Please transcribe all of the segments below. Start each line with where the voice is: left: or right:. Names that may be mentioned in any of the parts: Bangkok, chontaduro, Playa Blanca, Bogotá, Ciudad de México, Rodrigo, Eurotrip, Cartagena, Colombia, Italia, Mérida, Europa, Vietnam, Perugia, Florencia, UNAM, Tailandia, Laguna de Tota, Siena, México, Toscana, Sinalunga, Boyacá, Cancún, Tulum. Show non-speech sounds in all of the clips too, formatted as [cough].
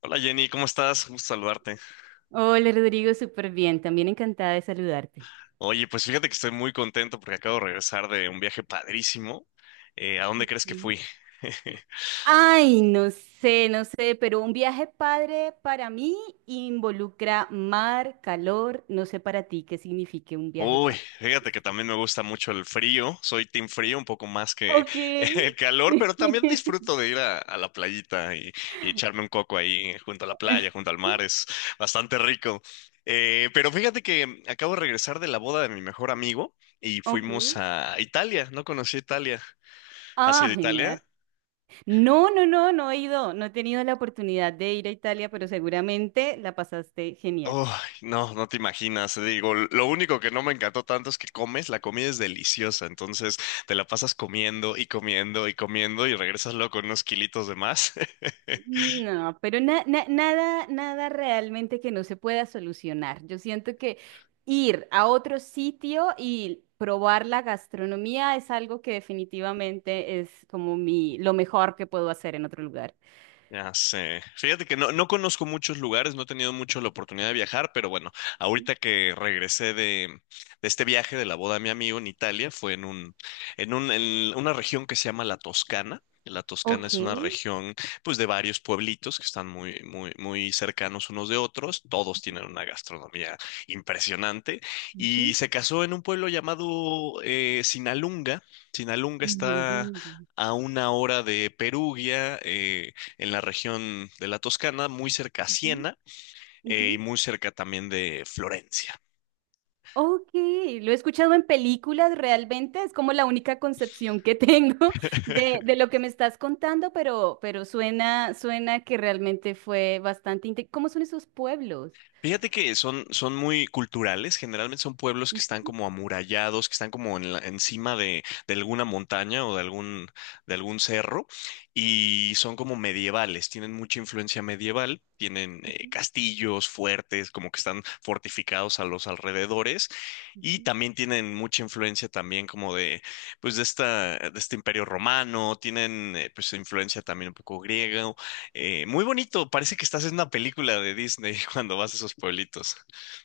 left: Hola Jenny, ¿cómo estás? Gusto saludarte.
right: Hola Rodrigo, súper bien. También encantada de saludarte.
left: Oye, pues fíjate que estoy muy contento porque acabo de regresar de un viaje padrísimo. ¿a dónde crees que
right: Ujú.
left: fui? [laughs]
right: Ay, no sé, pero un viaje padre para mí involucra mar, calor. No sé para ti qué signifique un viaje
left: Uy,
right: padre.
left: fíjate que también me gusta mucho el frío. Soy team frío un poco más que
right: Ok.
left: [laughs] el calor, pero también
right: [laughs]
left: disfruto de ir a la playita y echarme un coco ahí junto a la playa, junto al mar. Es bastante rico. Pero fíjate que acabo de regresar de la boda de mi mejor amigo y
right: Ok.
left: fuimos a Italia. No conocí Italia. ¿Has ido
right: Ah,
left: a Italia?
right: genial. No, no he ido. No he tenido la oportunidad de ir a Italia, pero seguramente la pasaste genial.
left: Uy, no te imaginas. Digo, lo único que no me encantó tanto es que comes, la comida es deliciosa, entonces te la pasas comiendo y comiendo y comiendo y regresas luego con unos kilitos de más. [laughs]
right: No, pero nada realmente que no se pueda solucionar. Yo siento que ir a otro sitio y probar la gastronomía es algo que definitivamente es como mi, lo mejor que puedo hacer en otro lugar.
left: Ya sé. Fíjate que no conozco muchos lugares, no he tenido mucho la oportunidad de viajar, pero bueno, ahorita que de este viaje de la boda de mi amigo en Italia, fue en en una región que se llama la Toscana. La Toscana
right: Ok.
left: es una región, pues, de varios pueblitos que están muy, muy, muy cercanos unos de otros. Todos tienen una gastronomía impresionante. Y
right: Ujú.
left: se casó en un pueblo llamado Sinalunga. Sinalunga
right: En el mundo.
left: está a una hora de Perugia, en la región de la Toscana, muy cerca a
right: Ujú.
left: Siena
right: Ujú.
left: y muy cerca también de Florencia.
right: Ok, lo he escuchado en películas realmente, es como la única concepción que tengo [laughs] de,
left: [laughs]
right: de lo que me estás contando, pero suena, suena que realmente fue bastante ¿cómo son esos pueblos?
left: Fíjate que son muy culturales, generalmente son pueblos que están
right: Ujú,
left: como amurallados, que están como encima de alguna montaña o de de algún cerro, y son como medievales, tienen mucha influencia medieval, tienen
right: ujú,
left: castillos fuertes, como que están fortificados a los alrededores, y
right: ujú.
left: también tienen mucha influencia también pues de esta, de este imperio romano, tienen pues influencia también un poco griega, muy bonito, parece que estás en una película de Disney [laughs] cuando vas a esos pueblitos.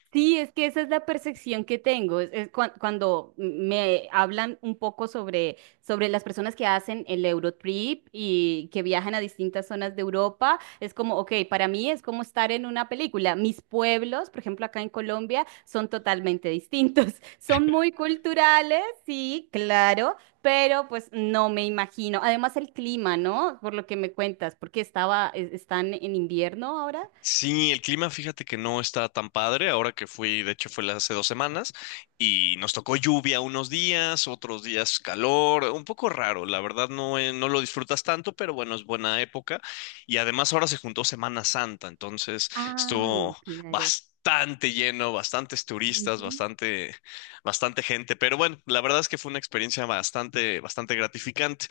right: Sí, es que esa es la percepción que tengo. Es cuando me hablan un poco sobre, sobre las personas que hacen el Eurotrip y que viajan a distintas zonas de Europa, es como, ok, para mí es como estar en una película. Mis pueblos, por ejemplo, acá en Colombia, son totalmente distintos. [laughs] Son muy culturales, sí, claro, pero pues no me imagino. Además, el clima, ¿no? Por lo que me cuentas, porque estaba, están en invierno ahora.
left: Sí, el clima, fíjate que no está tan padre. Ahora que fui, de hecho, hace 2 semanas y nos tocó lluvia unos días, otros días calor, un poco raro. La verdad, no, no lo disfrutas tanto, pero bueno, es buena época. Y además, ahora se juntó Semana Santa, entonces
right: Ah,
left: estuvo
right: claro.
left: bastante lleno, bastantes turistas, bastante, bastante gente. Pero bueno, la verdad es que fue una experiencia bastante, bastante gratificante.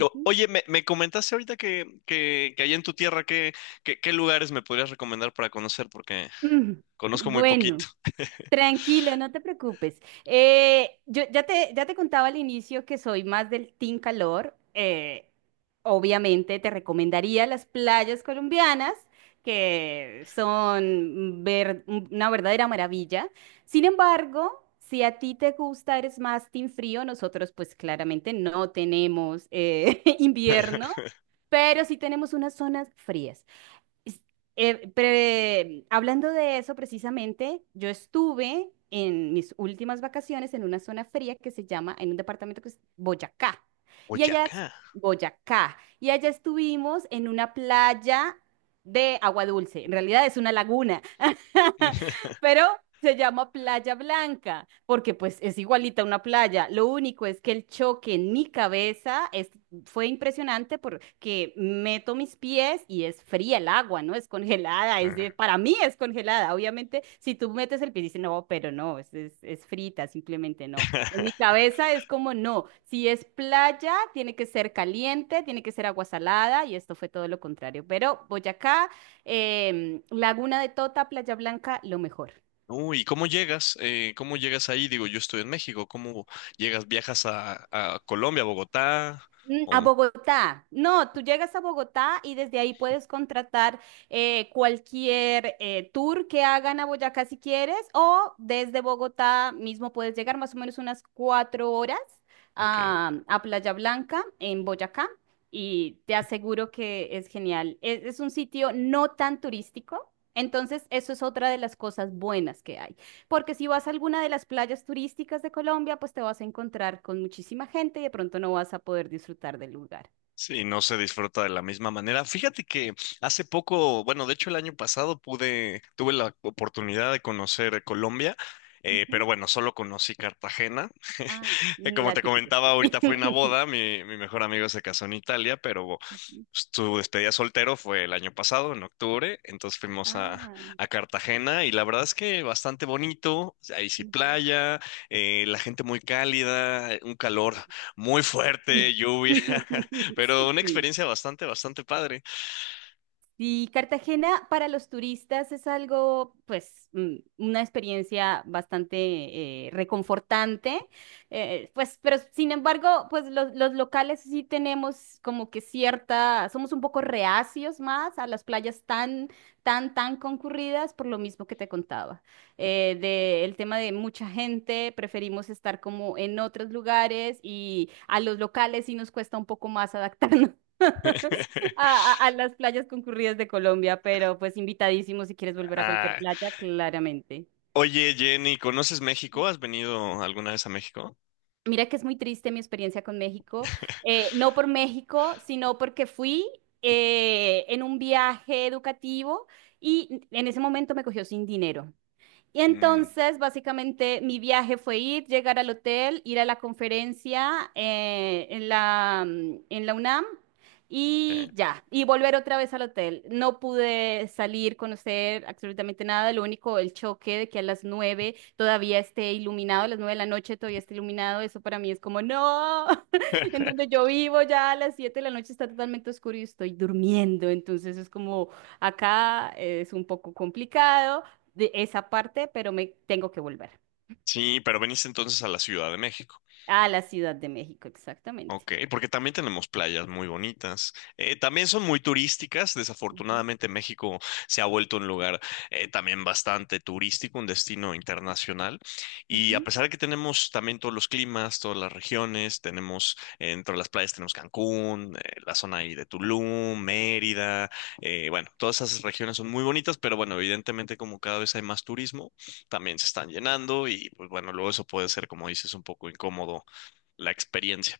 left: O- Oye, me, me comentaste ahorita que allá en tu tierra, ¿ qué lugares me podrías recomendar para conocer? Porque
right: Mm,
left: conozco muy poquito.
right: Bueno, tranquilo, no te preocupes. Yo ya te contaba al inicio que soy más del team calor. Obviamente te recomendaría las playas colombianas, que son una verdadera maravilla. Sin embargo, si a ti te gusta, eres más team frío, nosotros pues claramente no tenemos [laughs] invierno. Pero sí tenemos unas zonas frías. Es- Hablando de eso precisamente, yo estuve en mis últimas vacaciones en una zona fría que se llama, en un departamento que es Boyacá. Y allá, es-
left: Boyacá.
right: Boyacá. Y allá estuvimos en una playa de agua dulce. En realidad es una laguna, [laughs]
left: [laughs]
right: pero se llama Playa Blanca, porque pues es igualita a una playa. Lo único es que el choque en mi cabeza fue impresionante porque meto mis pies y es fría el agua, ¿no? Es congelada, para mí es congelada. Obviamente, si tú metes el pie, dices, no, pero no, es frita, simplemente no. En mi cabeza es como, no, si es playa, tiene que ser caliente, tiene que ser agua salada, y esto fue todo lo contrario. Pero Boyacá, Laguna de Tota, Playa Blanca, lo mejor.
left: Uy, ¿y cómo llegas? ¿cómo llegas ahí? Digo, yo estoy en México. ¿Cómo llegas? ¿Viajas a Colombia, Bogotá?
right: A
left: ¿O-
right: Bogotá. No, tú llegas a Bogotá y desde ahí puedes contratar cualquier tour que hagan a Boyacá si quieres, o desde Bogotá mismo puedes llegar más o menos unas cuatro horas
left: ok.
right: a Playa Blanca en Boyacá y te aseguro que es genial. Es un sitio no tan turístico, entonces eso es otra de las cosas buenas que hay. Porque si vas a alguna de las playas turísticas de Colombia, pues te vas a encontrar con muchísima gente y de pronto no vas a poder disfrutar del lugar.
left: Sí, no se disfruta de la misma manera. Fíjate que hace poco, bueno, de hecho el año pasado pude, tuve la oportunidad de conocer Colombia, pero
right: Ujú.
left: bueno, solo conocí Cartagena.
right: Ah,
left: [laughs]
right: mm,
left: Como
right: la
left: te
right: típica,
left: comentaba,
right: sí.
left: ahorita fui a una
right: [laughs]
left: boda, mi mejor amigo se casó en Italia, pero
right: Ujú.
left: tu despedida soltero fue el año pasado, en octubre, entonces fuimos
right: Ah,
left: a Cartagena y la verdad es que bastante bonito, ahí sí
right: ujú,
left: playa, la gente muy cálida, un calor muy
right: sí.
left: fuerte, lluvia, [laughs]
right: [laughs]
left: pero una
right: Sí,
left: experiencia bastante, bastante padre.
right: y Cartagena para los turistas es algo, pues, mm, una experiencia bastante reconfortante, pues, pero sin embargo, pues los locales sí tenemos como que cierta, somos un poco reacios más a las playas tan concurridas por lo mismo que te contaba, de el tema de mucha gente, preferimos estar como en otros lugares y a los locales sí nos cuesta un poco más adaptarnos [laughs]
left: [laughs]
right: a las playas concurridas de Colombia, pero pues invitadísimo si quieres volver a cualquier
left: Ah,
right: playa, claramente.
left: oye, Jenny, ¿conoces México? ¿Has venido alguna vez a México?
right: Mira que es muy triste mi experiencia con México, no por México, sino porque fui en un viaje educativo y en ese momento me cogió sin dinero. Y
left: Mm,
right: entonces, básicamente, mi viaje fue ir, llegar al hotel, ir a la conferencia en en la UNAM y
left: ok.
right: ya, y volver otra vez al hotel. No pude salir, conocer absolutamente nada, lo único, el choque de que a las nueve todavía esté iluminado, a las nueve de la noche todavía esté iluminado, eso para mí es como, no, [laughs] en donde
left: [laughs]
right: yo vivo ya a las siete de la noche está totalmente oscuro y estoy durmiendo, entonces es como, acá es un poco complicado de esa parte, pero me tengo que volver
left: Sí, pero veniste entonces a la Ciudad de México.
right: a la Ciudad de México, exactamente.
left: Ok, porque también tenemos playas muy bonitas. También son muy turísticas.
right: Ujú,
left: Desafortunadamente, México se ha vuelto un lugar también bastante turístico, un destino internacional. Y a
right: ujú.
left: pesar de que tenemos también todos los climas, todas las regiones, tenemos dentro de las playas tenemos Cancún, la zona ahí de Tulum, Mérida. Bueno, todas esas regiones son muy bonitas, pero bueno, evidentemente como cada vez hay más turismo, también se están llenando y pues bueno, luego eso puede ser, como dices, un poco incómodo la experiencia.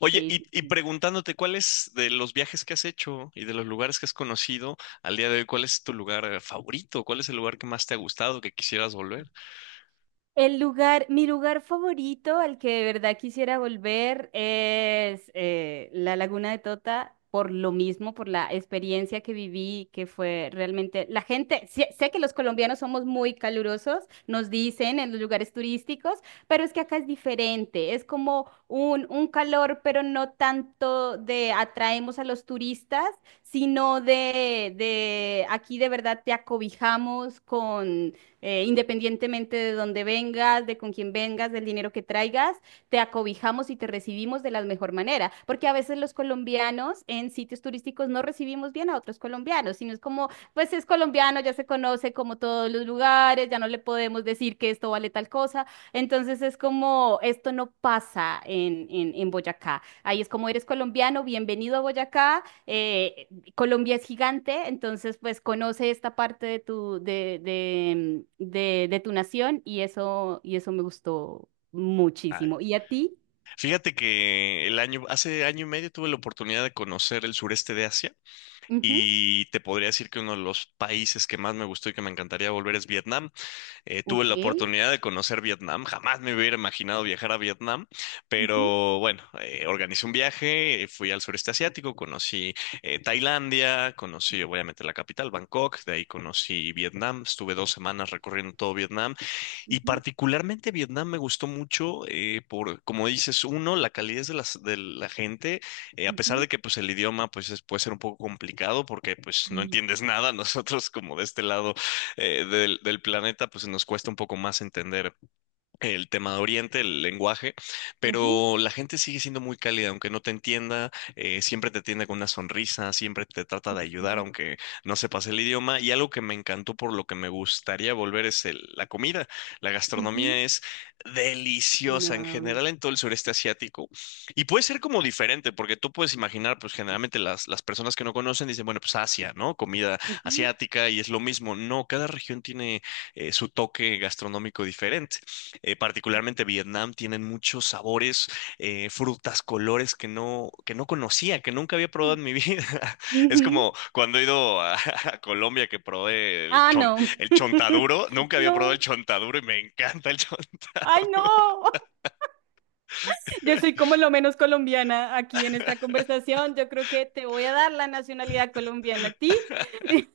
left: Oye,
right: Sí, sí,
left: y
right: sí.
left: preguntándote, cuáles de los viajes que has hecho y de los lugares que has conocido al día de hoy, ¿cuál es tu lugar favorito? ¿Cuál es el lugar que más te ha gustado, que quisieras volver?
right: El lugar, mi lugar favorito al que de verdad quisiera volver es la Laguna de Tota, por lo mismo, por la experiencia que viví, que fue realmente, la gente, sé que los colombianos somos muy calurosos, nos dicen en los lugares turísticos, pero es que acá es diferente, es como un calor, pero no tanto de atraemos a los turistas, sino de aquí de verdad te acobijamos independientemente de dónde vengas, de con quién vengas, del dinero que traigas, te acobijamos y te recibimos de la mejor manera, porque a veces los colombianos en sitios turísticos no recibimos bien a otros colombianos, sino es como, pues es colombiano, ya se conoce como todos los lugares, ya no le podemos decir que esto vale tal cosa, entonces es como, esto no pasa en, en Boyacá, ahí es como eres colombiano, bienvenido a Boyacá, Colombia es gigante, entonces pues conoce esta parte de tu, de, mm, de tu nación y eso me gustó
left: Ay,
right: muchísimo. ¿Y a ti?
left: fíjate que el año, hace año y medio tuve la oportunidad de conocer el sureste de Asia
right: Ujú.
left: y te podría decir que uno de los países que más me gustó y que me encantaría volver es Vietnam. Tuve
right: Ok.
left: la oportunidad de conocer Vietnam, jamás me hubiera imaginado viajar a Vietnam,
right: Ujú,
left: pero bueno, organicé un viaje, fui al sureste asiático, conocí Tailandia, conocí obviamente la capital, Bangkok, de ahí conocí Vietnam, estuve 2 semanas recorriendo todo Vietnam y
right: ujú,
left: particularmente Vietnam me gustó mucho por, como dices, uno, la calidez de la gente, a pesar
right: ujú.
left: de que pues el idioma puede ser un poco complicado porque pues no
right: Sí.
left: entiendes nada, [laughs] nosotros como de este lado del planeta pues nos cuesta un poco más entender el tema de Oriente, el lenguaje,
right: Ujú,
left: pero la gente sigue siendo muy cálida, aunque no te entienda, siempre te atiende con una sonrisa, siempre te trata de ayudar,
right: sí,
left: aunque no sepas el idioma. Y algo que me encantó, por lo que me gustaría volver, es la comida. La gastronomía
right: ujú.
left: es deliciosa en
right: No.
left: general en todo el sureste asiático. Y puede ser como diferente, porque tú puedes imaginar, pues generalmente las personas que no conocen dicen, bueno, pues Asia, ¿no? Comida
right: Ujú,
left: asiática y es lo mismo. No, cada región tiene su toque gastronómico diferente. Eh, particularmente Vietnam, tienen muchos sabores, frutas, colores que que no conocía, que nunca había probado en mi vida. [laughs] Es
right: ujú.
left: como cuando he ido a Colombia, que probé
right: Ah, no.
left: el
right: [laughs]
left: chontaduro, nunca había probado el
right: No.
left: chontaduro y me encanta el [laughs]
right: Ay, no.
left: chontaduro.
right: Yo soy como lo menos colombiana aquí en esta conversación. Yo creo que te voy a dar la nacionalidad colombiana a ti [laughs]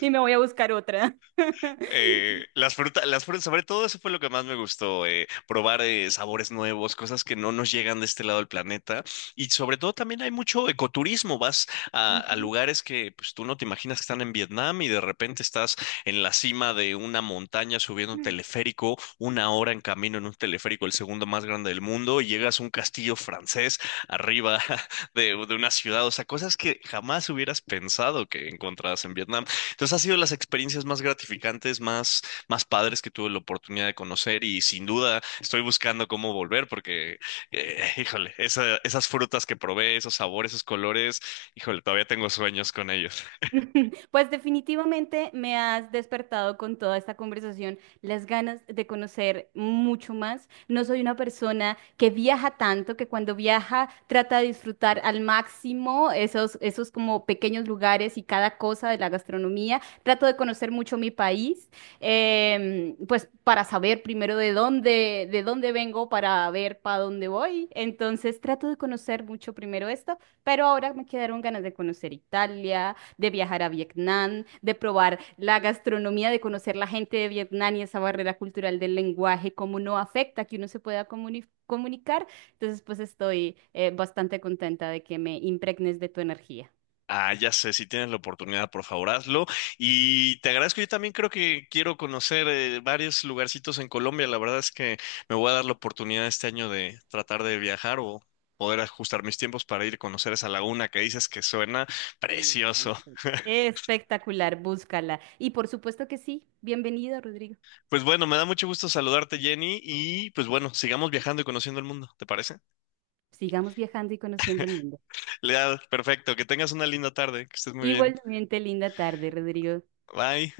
right: y me voy a buscar otra. [laughs]
left: Las frutas, las frutas, sobre todo eso fue lo que más me gustó, probar sabores nuevos, cosas que no nos llegan de este lado del planeta. Y sobre todo también hay mucho ecoturismo, vas a
right: Ujú.
left: lugares que pues, tú no te imaginas que están en Vietnam y de repente estás en la cima de una montaña subiendo un teleférico, una hora en camino en un teleférico, el segundo más grande del mundo, y llegas a un castillo francés arriba [laughs] de una ciudad, o sea, cosas que jamás hubieras pensado que encontraras en Vietnam. Entonces, ha sido las experiencias más gratificantes, más, más padres que tuve la oportunidad de conocer y sin duda estoy buscando cómo volver porque, [laughs] híjole, esas frutas que probé, esos sabores, esos colores, híjole, todavía tengo sueños con ellos.
right: [laughs] Pues definitivamente me has despertado con toda esta conversación las ganas de conocer mucho más. No soy una persona que viaja tanto, que cuando viaja trata de disfrutar al máximo esos, esos como pequeños lugares y cada cosa de la gastronomía. Trato de conocer mucho mi país, pues para saber primero de dónde vengo, para ver para dónde voy. Entonces trato de conocer mucho primero esto, pero ahora me quedaron ganas de conocer Italia de viajar a Vietnam, de probar la gastronomía, de conocer la gente de Vietnam y esa barrera cultural del lenguaje, cómo no afecta que uno se pueda comunicar. Entonces, pues estoy bastante contenta de que me impregnes de tu energía.
left: Ah, ya sé, si tienes la oportunidad, por favor, hazlo. Y te agradezco, yo también creo que quiero conocer varios lugarcitos en Colombia. La verdad es que me voy a dar la oportunidad este año de tratar de viajar o poder ajustar mis tiempos para ir a conocer esa laguna que dices que suena precioso. [laughs]
right: Espectacular, búscala. Y por supuesto que sí, bienvenido, Rodrigo.
left: Pues bueno, me da mucho gusto saludarte, Jenny, y pues bueno, sigamos viajando y conociendo el mundo, ¿te parece?
right: Sigamos viajando y conociendo el mundo.
left: [laughs] Leal, perfecto, que tengas una linda tarde, que estés muy bien.
right: Igualmente, linda tarde, Rodrigo.
left: Bye.